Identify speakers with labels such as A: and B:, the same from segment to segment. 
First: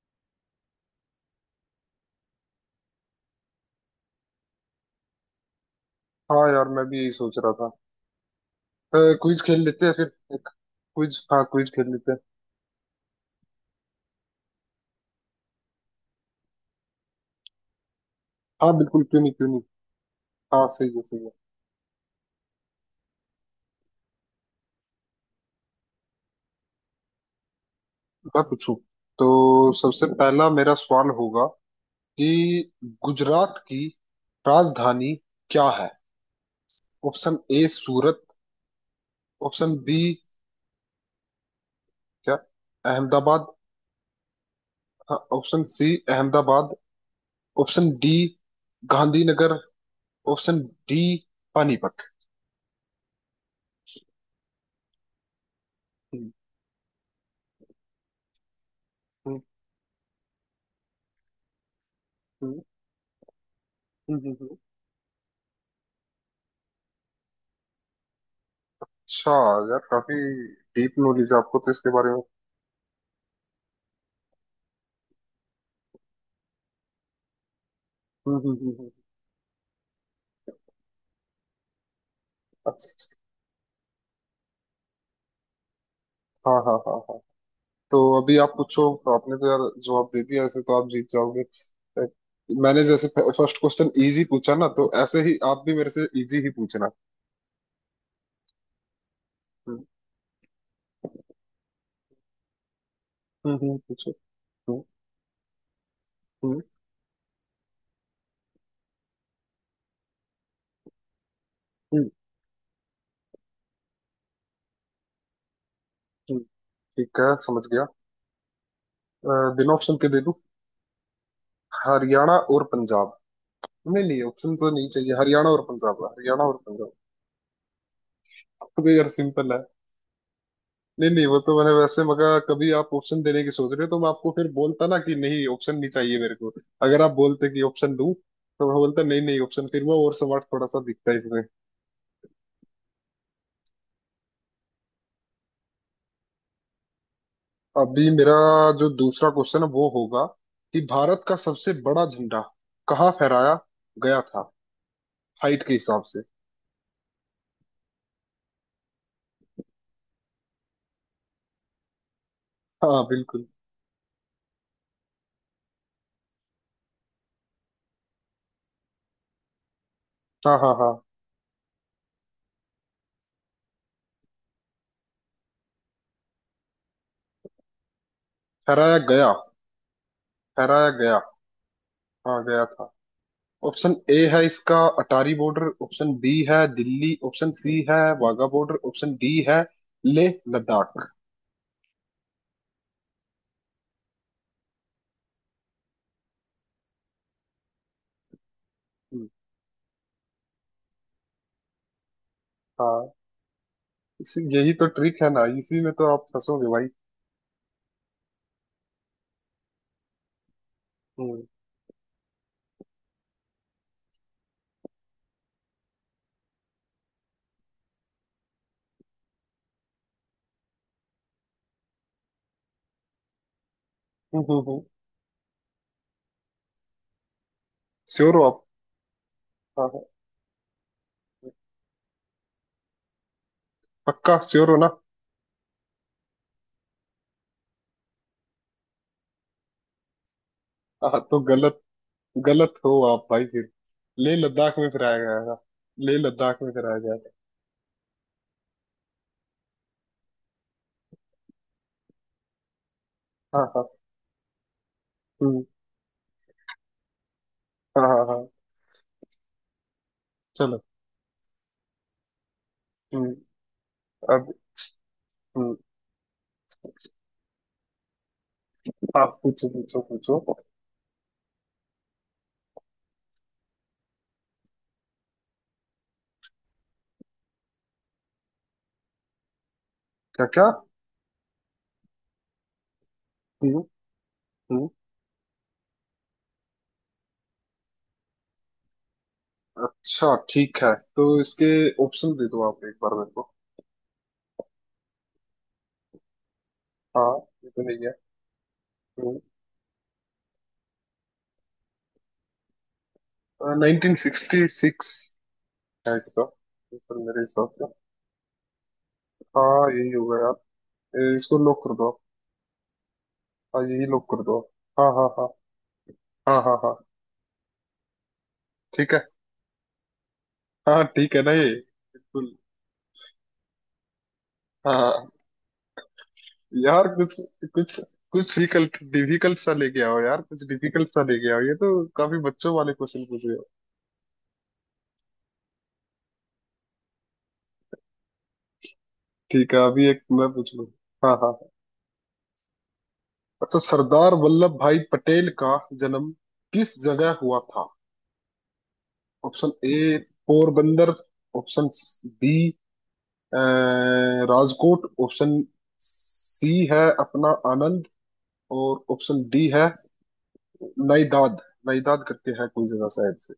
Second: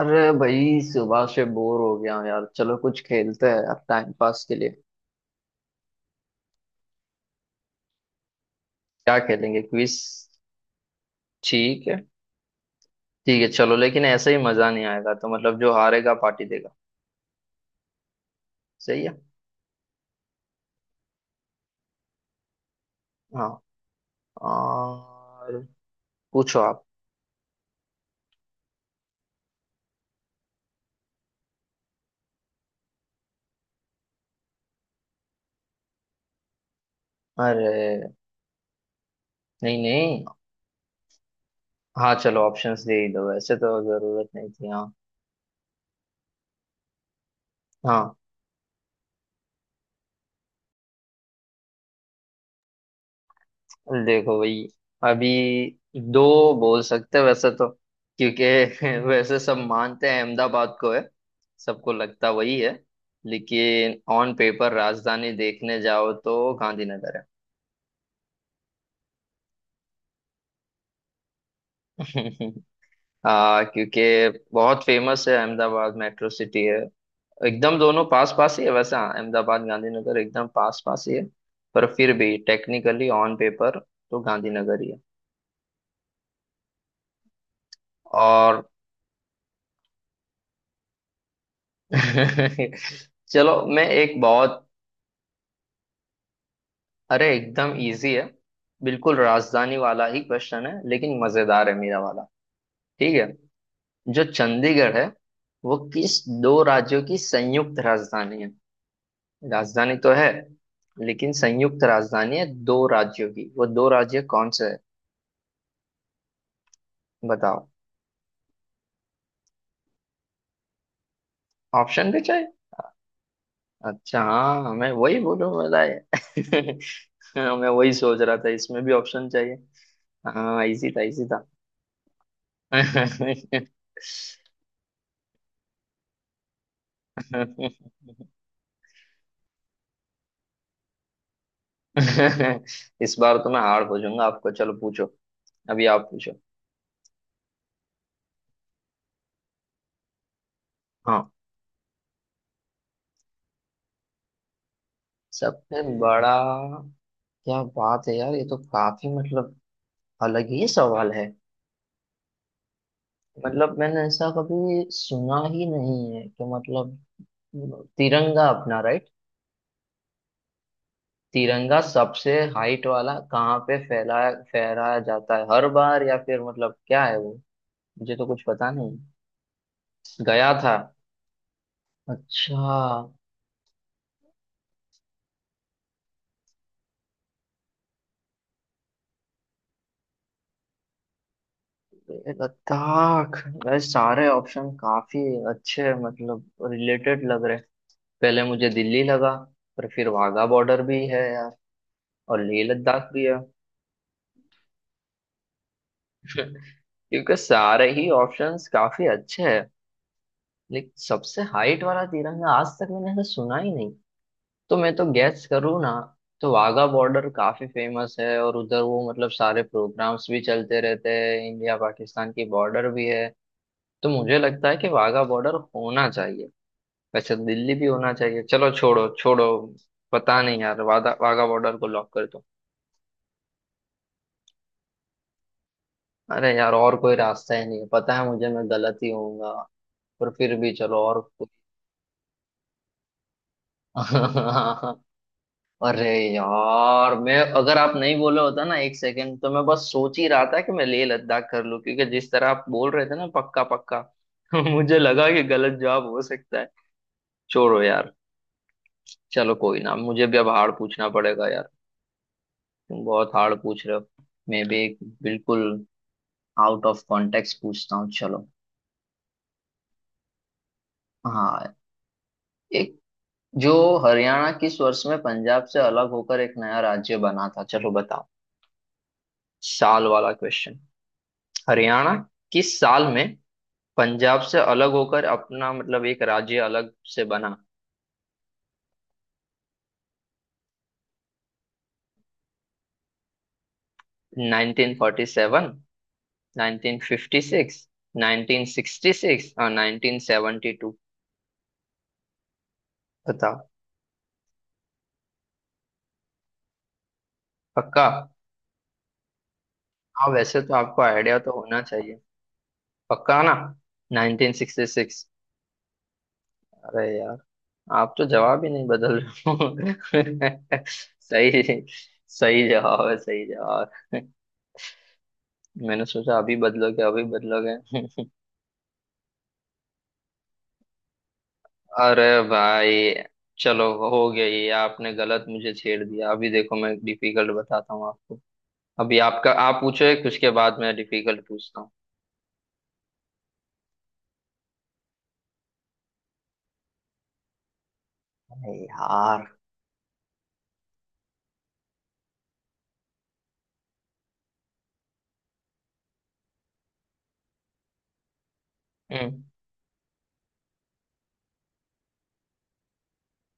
A: अरे भाई सुबह से बोर हो गया हूँ यार। चलो कुछ खेलते हैं अब टाइम पास के लिए।
B: हाँ यार, मैं भी यही सोच रहा था।
A: क्या
B: क्विज खेल
A: खेलेंगे,
B: लेते हैं,
A: क्विज?
B: फिर एक क्विज, हाँ क्विज
A: ठीक
B: खेल
A: है,
B: लेते हैं।
A: ठीक है चलो, लेकिन ऐसे ही मजा नहीं आएगा तो मतलब जो हारेगा पार्टी देगा।
B: हाँ
A: सही
B: बिल्कुल,
A: है,
B: क्यों नहीं, क्यों नहीं। हाँ, सही है, सही है।
A: हाँ। और पूछो आप।
B: मैं पूछूं तो सबसे पहला मेरा सवाल होगा कि गुजरात की राजधानी क्या है? ऑप्शन ए
A: अरे,
B: सूरत, ऑप्शन
A: नहीं
B: बी
A: नहीं, हाँ
B: क्या
A: चलो ऑप्शंस दे ही दो
B: अहमदाबाद,
A: वैसे तो जरूरत नहीं थी, हाँ।
B: हाँ option C Ahmedabad, option D
A: हाँ।
B: Gandhinagar, option D Panipat.
A: देखो भाई, अभी दो
B: हम्म,
A: बोल सकते हैं वैसे तो, क्योंकि वैसे
B: हम्म,
A: सब मानते हैं अहमदाबाद को है। सबको लगता वही
B: हम्म,
A: है, लेकिन ऑन
B: हम्म।
A: पेपर राजधानी देखने जाओ तो गांधीनगर है।
B: अच्छा यार, काफी डीप नॉलेज आपको तो इसके बारे में।
A: क्योंकि बहुत फेमस है अहमदाबाद, मेट्रो सिटी है। एकदम दोनों पास
B: हम्म, हम्म,
A: पास ही है
B: हम्म, हम्म।
A: वैसे, हाँ, अहमदाबाद गांधीनगर एकदम पास पास ही है। पर फिर भी
B: अच्छा
A: टेक्निकली
B: अच्छा।
A: ऑन पेपर तो गांधीनगर ही है।
B: हाँ हाँ हाँ हाँ, तो अभी आप
A: और
B: पूछो। आपने तो यार जवाब दे दिया, ऐसे तो आप जीत जाओगे। अ, मैंने जैसे
A: चलो
B: फर्स्ट
A: मैं
B: क्वेश्चन
A: एक
B: इजी पूछा
A: बहुत।
B: ना, तो ऐसे ही आप भी मेरे से इजी ही पूछना।
A: अरे एकदम इजी है, बिल्कुल राजधानी
B: हम्म,
A: वाला ही क्वेश्चन है, लेकिन मजेदार है मेरा वाला। ठीक है,
B: हम्म, पूछो।
A: जो
B: हम्म,
A: चंडीगढ़ है वो किस
B: हम्म,
A: दो राज्यों की संयुक्त राजधानी है? राजधानी तो है, लेकिन संयुक्त
B: हम्म,
A: राजधानी है दो राज्यों की, वो दो राज्य कौन से है?
B: हम्म। ठीक है, समझ
A: बताओ।
B: गया। बिना ऑप्शन के दे दूं?
A: ऑप्शन भी
B: हरियाणा
A: चाहिए।
B: और पंजाब। नहीं नहीं,
A: अच्छा
B: ऑप्शन तो
A: हाँ,
B: नहीं
A: मैं वही
B: चाहिए, हरियाणा
A: बोलूँ
B: और
A: बताए।
B: पंजाब, हरियाणा और पंजाब।
A: मैं वही सोच रहा था, इसमें
B: तो
A: भी
B: यार
A: ऑप्शन
B: सिंपल
A: चाहिए।
B: है।
A: हाँ इजी था,
B: नहीं
A: इजी
B: नहीं, वो
A: था।
B: तो मैंने वैसे मगा कभी आप ऑप्शन देने की सोच रहे हो, तो मैं आपको
A: इस
B: फिर बोलता ना कि नहीं ऑप्शन नहीं चाहिए मेरे को। अगर आप बोलते कि ऑप्शन दूं तो मैं बोलता नहीं नहीं, ऑप्शन फिर वो और स्मार्ट थोड़ा सा दिखता है इसमें।
A: बार तो मैं हार पूछूंगा आपको, चलो पूछो। अभी आप पूछो।
B: अभी मेरा जो दूसरा क्वेश्चन है वो होगा कि भारत
A: हाँ।
B: का सबसे बड़ा झंडा कहाँ फहराया गया था? हाइट के
A: सबसे
B: हिसाब से।
A: बड़ा? क्या बात है यार, ये तो काफी मतलब अलग ही सवाल है।
B: हाँ बिल्कुल।
A: मतलब मैंने ऐसा कभी सुना ही नहीं है कि मतलब तिरंगा अपना, राइट?
B: हाँ हाँ हाँ।
A: तिरंगा सबसे हाइट वाला कहाँ पे फैलाया फहराया जाता है हर बार, या फिर मतलब क्या है वो? मुझे तो कुछ पता नहीं।
B: फहराया गया,
A: गया था।
B: फहराया गया। हाँ, गया
A: अच्छा।
B: था। ऑप्शन ए है इसका अटारी बॉर्डर, ऑप्शन बी है दिल्ली, ऑप्शन सी है वाघा बॉर्डर, ऑप्शन डी है लेह लद्दाख।
A: ये लद्दाख? भाई सारे ऑप्शन काफी अच्छे, मतलब रिलेटेड लग रहे। पहले मुझे दिल्ली
B: हम्म।
A: लगा, पर फिर वाघा बॉर्डर भी है यार, और लेह
B: हाँ,
A: लद्दाख भी है।
B: इसी यही तो ट्रिक है ना, इसी में तो आप फंसोगे भाई।
A: क्योंकि सारे ही ऑप्शंस काफी अच्छे हैं, लेकिन सबसे हाइट वाला तिरंगा आज तक मैंने ऐसा सुना ही नहीं। तो मैं तो गैस करूँ ना, तो वाघा बॉर्डर काफी फेमस है, और उधर वो मतलब सारे प्रोग्राम्स भी चलते रहते हैं, इंडिया पाकिस्तान की बॉर्डर भी है। तो मुझे लगता है
B: हम्म।
A: कि वाघा बॉर्डर होना चाहिए। वैसे तो दिल्ली भी होना
B: श्योर
A: चाहिए,
B: हो आप?
A: चलो छोड़ो छोड़ो।
B: हाँ हाँ।
A: पता नहीं यार, वादा वाघा बॉर्डर को लॉक कर दो।
B: पक्का श्योर हो ना?
A: अरे यार, और कोई रास्ता ही नहीं है, पता है मुझे मैं गलत ही होऊंगा, पर फिर भी चलो और
B: हाँ, तो
A: कोई-।
B: गलत, गलत हो आप भाई फिर। लेह लद्दाख में फिराया गया था।
A: अरे
B: लेह लद्दाख में कराया
A: यार,
B: गया था।
A: मैं अगर आप नहीं बोले होता ना एक सेकंड तो मैं बस सोच ही रहा था कि मैं लेह लद्दाख कर लूं, क्योंकि जिस तरह आप बोल रहे थे ना पक्का
B: हाँ हाँ।
A: पक्का। मुझे लगा कि
B: हम्म।
A: गलत जवाब हो सकता है। छोड़ो
B: हाँ
A: यार।
B: हाँ हाँ।
A: चलो कोई ना, मुझे भी अब हार्ड
B: चलो।
A: पूछना पड़ेगा यार, तुम बहुत
B: हम्म।
A: हार्ड पूछ रहे हो।
B: अब।
A: मैं भी एक बिल्कुल
B: हम्म।
A: आउट ऑफ कॉन्टेक्स्ट पूछता हूँ, चलो।
B: आप पूछो पूछो पूछो।
A: हाँ। एक जो, हरियाणा किस वर्ष में पंजाब से अलग होकर एक नया राज्य बना था, चलो बताओ। साल वाला
B: क्या क्या?
A: क्वेश्चन। हरियाणा किस साल में
B: हम्म
A: पंजाब से
B: हम्म।
A: अलग होकर अपना मतलब एक राज्य अलग से बना।
B: अच्छा ठीक है, तो इसके ऑप्शन दे दो आप एक बार मेरे को।
A: 1947,
B: हाँ, ये
A: 1956,
B: तो नहीं है।
A: 1966 और 1972। बताओ।
B: 1966 है इसका उत्तर मेरे हिसाब से।
A: पक्का?
B: हाँ, यही
A: हाँ
B: होगा यार।
A: वैसे तो आपको आइडिया तो
B: इसको
A: होना
B: लॉक कर दो
A: चाहिए।
B: आप।
A: पक्का ना?
B: हाँ, यही लॉक कर दो आप। हाँ
A: 1966।
B: हाँ हाँ हाँ हाँ हाँ।
A: अरे यार, आप तो जवाब ही नहीं
B: ठीक
A: बदल
B: है।
A: रहे हो।
B: हाँ, ठीक है ना
A: सही।
B: ये, बिल्कुल।
A: सही जवाब है, सही जवाब है।
B: हाँ हाँ, हाँ।
A: मैंने सोचा अभी बदलोगे
B: यार
A: अभी
B: कुछ, कुछ,
A: बदलोगे।
B: कुछ डिफिकल्ट डिफिकल्ट सा लेके आओ यार, कुछ डिफिकल्ट सा लेके आओ, ये तो
A: अरे
B: काफी बच्चों
A: भाई,
B: वाले क्वेश्चन पूछ रहे हो।
A: चलो हो गया, ये आपने गलत मुझे छेड़ दिया, अभी देखो मैं डिफिकल्ट बताता हूँ आपको। अभी आपका,
B: ठीक
A: आप
B: है,
A: पूछो
B: अभी एक
A: एक,
B: मैं
A: उसके
B: पूछ
A: बाद
B: लूँ।
A: मैं
B: हाँ
A: डिफिकल्ट
B: हाँ।
A: पूछता हूँ।
B: अच्छा, सरदार वल्लभ भाई पटेल का जन्म किस जगह हुआ था?
A: अरे यार।
B: Option A Porbandar, option B अ, राजकोट, ऑप्शन सी है अपना आनंद, और
A: हम्म।
B: ऑप्शन डी है नाइदाद। नाइदाद करके है कोई जगह शायद से।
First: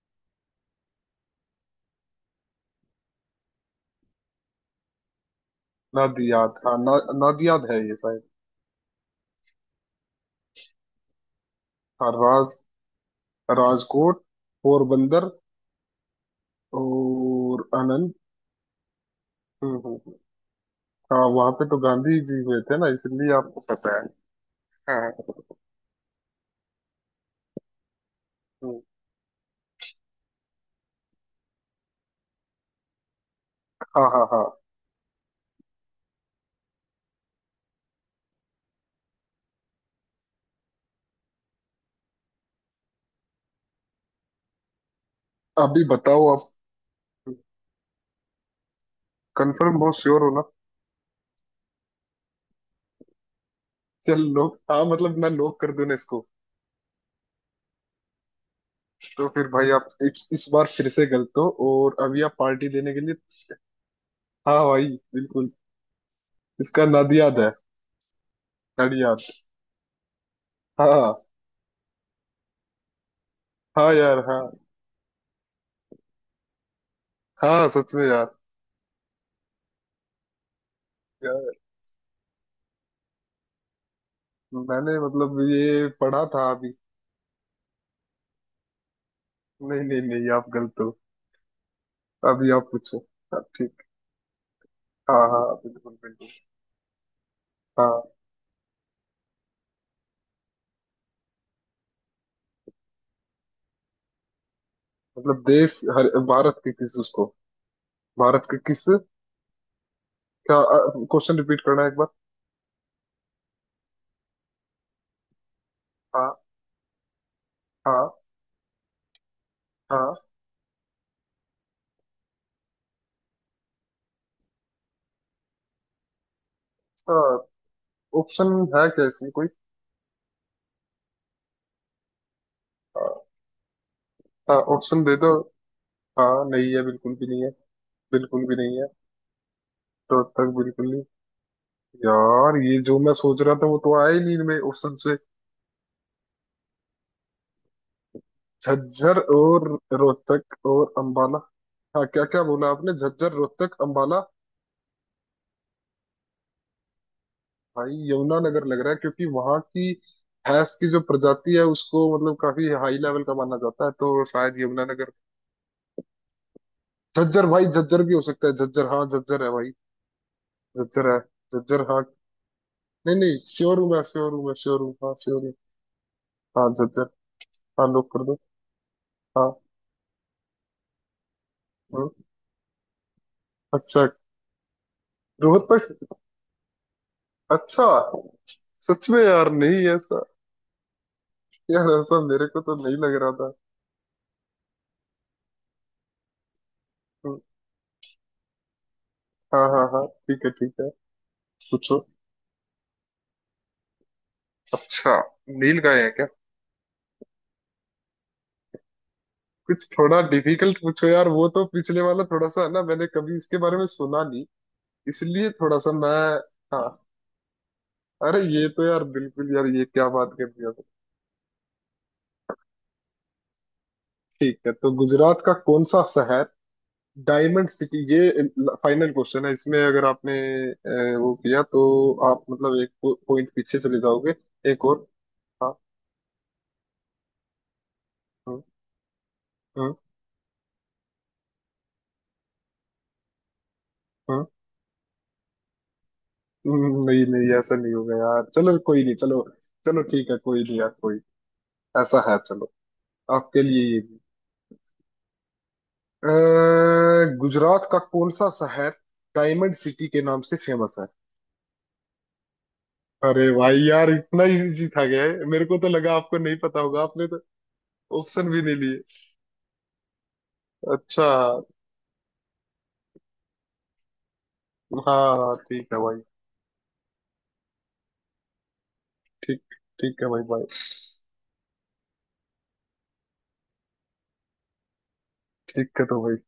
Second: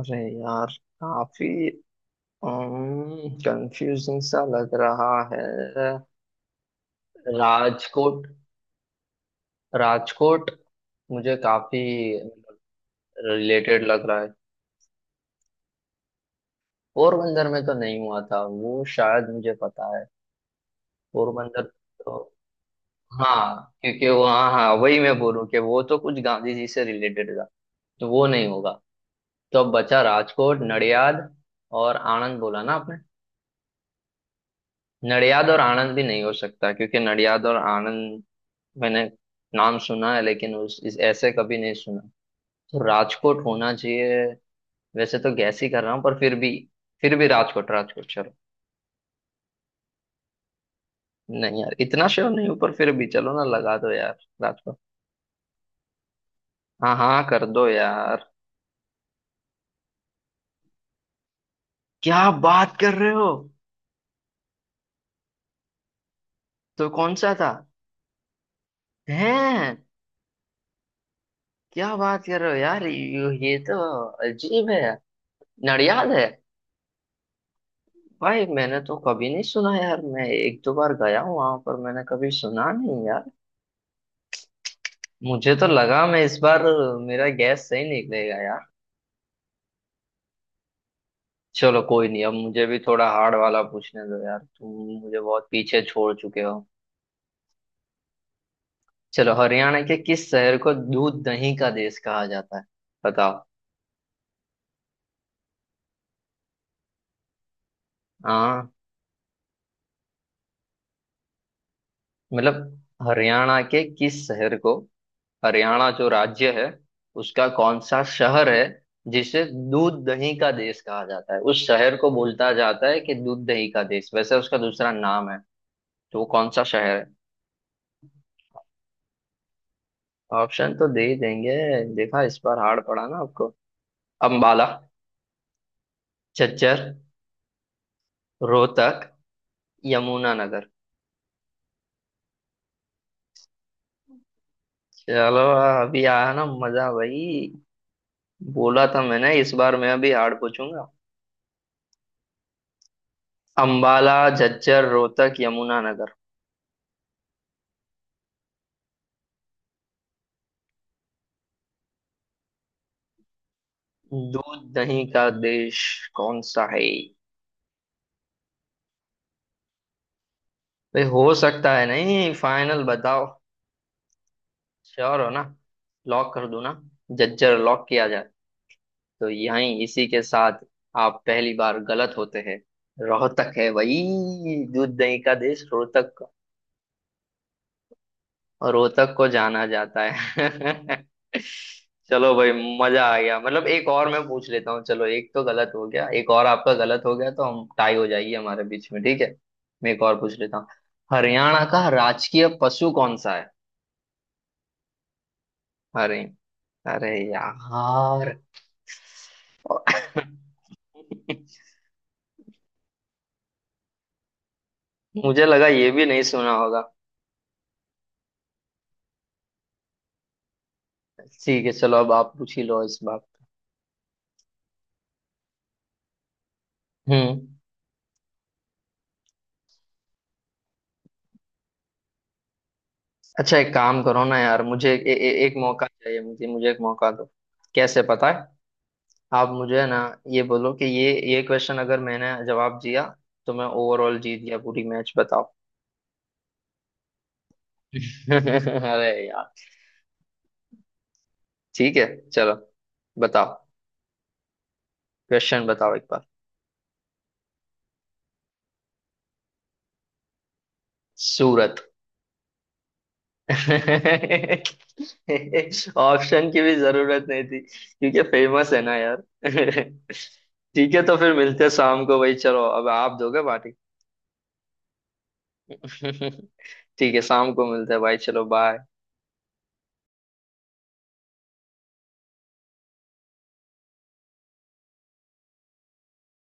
A: अरे यार काफी कंफ्यूजिंग सा लग रहा है।
B: नादियाद, हाँ ना, नादियाद है ये
A: राजकोट,
B: शायद।
A: राजकोट मुझे काफी
B: हाँ,
A: रिलेटेड लग रहा
B: राजकोट,
A: है।
B: पोरबंदर
A: पोरबंदर में
B: और
A: तो नहीं
B: आनंद।
A: हुआ था वो, शायद मुझे
B: हम्म,
A: पता है।
B: हाँ, वहां
A: पोरबंदर,
B: पे तो
A: तो
B: गांधी जी हुए थे ना, इसलिए आपको
A: हाँ
B: पता है।
A: क्योंकि वो, हाँ हाँ, वही मैं
B: हाँ।
A: बोलूँ कि वो तो कुछ गांधी जी से रिलेटेड था, तो वो नहीं होगा।
B: हाँ।
A: तो अब बचा राजकोट, नडियाद और आनंद, बोला ना आपने।
B: हाँ हाँ हाँ।
A: नडियाद और आनंद भी नहीं हो सकता, क्योंकि नडियाद और आनंद मैंने नाम सुना है लेकिन उस इस ऐसे कभी नहीं सुना। तो राजकोट होना चाहिए। वैसे तो गैस ही कर
B: अभी
A: रहा हूँ पर
B: बताओ
A: फिर
B: आप।
A: भी। फिर भी राजकोट, राजकोट चलो।
B: कंफर्म, बहुत श्योर हो ना?
A: नहीं यार इतना श्योर नहीं हूँ, पर फिर भी चलो ना लगा दो यार।
B: चल लोग,
A: राजकोट,
B: हाँ मतलब मैं लॉक कर दूं ना इसको?
A: हाँ हाँ कर दो यार।
B: तो फिर भाई आप इस बार फिर से गलत हो, और अभी
A: क्या
B: आप पार्टी
A: बात
B: देने
A: कर
B: के
A: रहे
B: लिए।
A: हो?
B: हाँ भाई, बिल्कुल। इसका
A: तो
B: नाद
A: कौन सा
B: याद है।
A: था?
B: नाड़ी याद।
A: हैं?
B: हाँ।
A: क्या बात कर रहे हो यार, ये तो
B: हाँ यार, हाँ।
A: अजीब है। नडियाद है?
B: हाँ, सच में यार।
A: भाई मैंने तो कभी नहीं सुना यार, मैं एक दो बार गया हूँ
B: यार
A: वहां पर, मैंने कभी सुना नहीं यार।
B: मैंने मतलब
A: मुझे तो
B: ये
A: लगा मैं
B: पढ़ा
A: इस
B: था
A: बार
B: अभी।
A: मेरा गैस सही निकलेगा यार।
B: नहीं नहीं नहीं, आप गलत हो।
A: चलो कोई नहीं, अब
B: अभी
A: मुझे
B: आप
A: भी
B: पूछो।
A: थोड़ा हार्ड
B: हाँ,
A: वाला
B: ठीक।
A: पूछने दो यार, तुम मुझे
B: हाँ हाँ,
A: बहुत पीछे
B: बिल्कुल
A: छोड़
B: बिल्कुल।
A: चुके हो।
B: हाँ,
A: चलो, हरियाणा के किस शहर को दूध दही का देश कहा जाता है? बताओ।
B: मतलब देश हर भारत के किस उसको, भारत के
A: हाँ
B: किस? क्या? क्वेश्चन रिपीट करना है एक बार।
A: मतलब हरियाणा के किस शहर को, हरियाणा जो
B: हाँ
A: राज्य है उसका कौन सा
B: हाँ
A: शहर है जिसे दूध
B: हाँ।
A: दही का देश कहा जाता है? उस शहर को बोलता जाता है कि दूध दही का देश, वैसे उसका दूसरा नाम है, तो वो कौन सा शहर है?
B: इसका ऑप्शन है क्या, इसमें कोई?
A: ऑप्शन तो दे ही देंगे। देखा इस बार हार्ड पड़ा ना आपको।
B: हाँ,
A: अम्बाला,
B: ऑप्शन दे दो। हाँ, नहीं है,
A: झज्जर,
B: बिल्कुल भी नहीं है। बिल्कुल भी नहीं है।
A: रोहतक,
B: तो तक
A: यमुनानगर।
B: बिल्कुल नहीं। यार, ये जो मैं सोच रहा था वो तो आया ही नहीं इनमें ऑप्शन से।
A: चलो, अभी आया ना मजा भाई, बोला था
B: झज्जर
A: मैंने इस
B: और
A: बार मैं अभी हार्ड
B: रोहतक
A: पूछूंगा।
B: और अंबाला। हाँ, क्या क्या बोला आपने, झज्जर रोहतक
A: अंबाला,
B: अंबाला?
A: झज्जर, रोहतक, यमुनानगर।
B: भाई यमुनानगर लग रहा है, क्योंकि वहां की भैंस की जो प्रजाति है उसको मतलब काफी हाई लेवल का माना जाता है, तो शायद
A: दूध दही
B: यमुनानगर।
A: का देश कौन सा है?
B: झज्जर, भाई झज्जर भी हो सकता है, झज्जर, हाँ झज्जर है भाई,
A: भाई
B: झज्जर है।
A: हो सकता
B: झज्जर,
A: है
B: हाँ।
A: नहीं, फाइनल
B: नहीं
A: बताओ।
B: नहीं, श्योर हूँ मैं, श्योर हूँ मैं, श्योर हूँ, हाँ
A: श्योर हो ना?
B: श्योर हूँ।
A: लॉक कर दूं
B: हाँ
A: ना?
B: झज्जर।
A: झज्जर लॉक
B: हाँ,
A: किया
B: लोग
A: जाए?
B: कर दो।
A: तो
B: हाँ।
A: यहीं इसी के साथ आप पहली बार
B: हम्म।
A: गलत होते हैं। रोहतक है भाई,
B: अच्छा।
A: दूध दही का देश
B: रोहतक।
A: रोहतक,
B: अच्छा। सच
A: रोहतक
B: में
A: को
B: यार,
A: जाना
B: नहीं
A: जाता
B: ऐसा।
A: है।
B: यार ऐसा
A: चलो
B: मेरे
A: भाई,
B: को तो नहीं
A: मजा
B: लग
A: आ
B: रहा
A: गया।
B: था।
A: मतलब एक और मैं पूछ लेता हूँ, चलो, एक तो गलत हो गया, एक और आपका गलत हो गया
B: हम्म।
A: तो हम टाई हो जाएगी हमारे बीच में, ठीक है।
B: हाँ हाँ
A: मैं एक
B: हाँ,
A: और पूछ
B: ठीक है,
A: लेता हूँ।
B: ठीक है।
A: हरियाणा का
B: पूछो।
A: राजकीय पशु कौन सा है?
B: अच्छा। नीलगाय है
A: अरे,
B: क्या?
A: अरे यार।
B: कुछ थोड़ा डिफिकल्ट पूछो यार, वो तो पिछले वाला थोड़ा सा है ना, मैंने कभी इसके बारे में सुना नहीं,
A: मुझे
B: इसलिए
A: लगा
B: थोड़ा
A: ये
B: सा
A: भी
B: मैं।
A: नहीं सुना होगा।
B: हाँ। अरे ये तो यार बिल्कुल, यार ये क्या बात कर दिया तो।
A: ठीक है चलो अब आप पूछ ही लो इस बात।
B: ठीक है, तो गुजरात का कौन सा शहर
A: हम्म।
B: Diamond city? ये फाइनल क्वेश्चन है, इसमें अगर आपने वो किया तो आप मतलब एक पॉइंट
A: अच्छा एक
B: पीछे चले
A: काम करो
B: जाओगे।
A: ना यार,
B: एक
A: मुझे
B: और।
A: ए, ए, एक
B: हाँ।
A: मौका चाहिए, मुझे मुझे एक मौका दो। कैसे पता है?
B: हाँ
A: आप मुझे
B: हाँ
A: ना ये बोलो कि ये क्वेश्चन अगर मैंने जवाब दिया तो मैं ओवरऑल जीत
B: हाँ।
A: गया पूरी मैच, बताओ।
B: नहीं नहीं, ऐसा नहीं होगा यार, चलो कोई
A: अरे
B: नहीं, चलो।
A: यार।
B: चलो ठीक है, कोई नहीं यार, कोई।
A: ठीक है
B: ऐसा है,
A: चलो,
B: चलो।
A: बताओ
B: आपके लिए ये भी।
A: क्वेश्चन बताओ एक बार।
B: गुजरात का कौन सा शहर डायमंड सिटी के नाम से फेमस है?
A: सूरत।
B: अरे भाई यार, इतना इजी था, गया है, मेरे को तो लगा आपको
A: ऑप्शन
B: नहीं
A: की भी
B: पता होगा
A: जरूरत
B: आपने तो।
A: नहीं थी क्योंकि
B: ऑप्शन भी
A: फेमस
B: नहीं
A: है ना
B: लिए।
A: यार। ठीक है तो
B: अच्छा।
A: फिर मिलते हैं शाम को भाई, चलो अब आप दोगे
B: हाँ हाँ, ठीक है भाई।
A: पार्टी। ठीक है शाम को मिलते हैं भाई, चलो बाय।
B: ठीक। ठीक है भाई भाई। ठीक है तो भाई।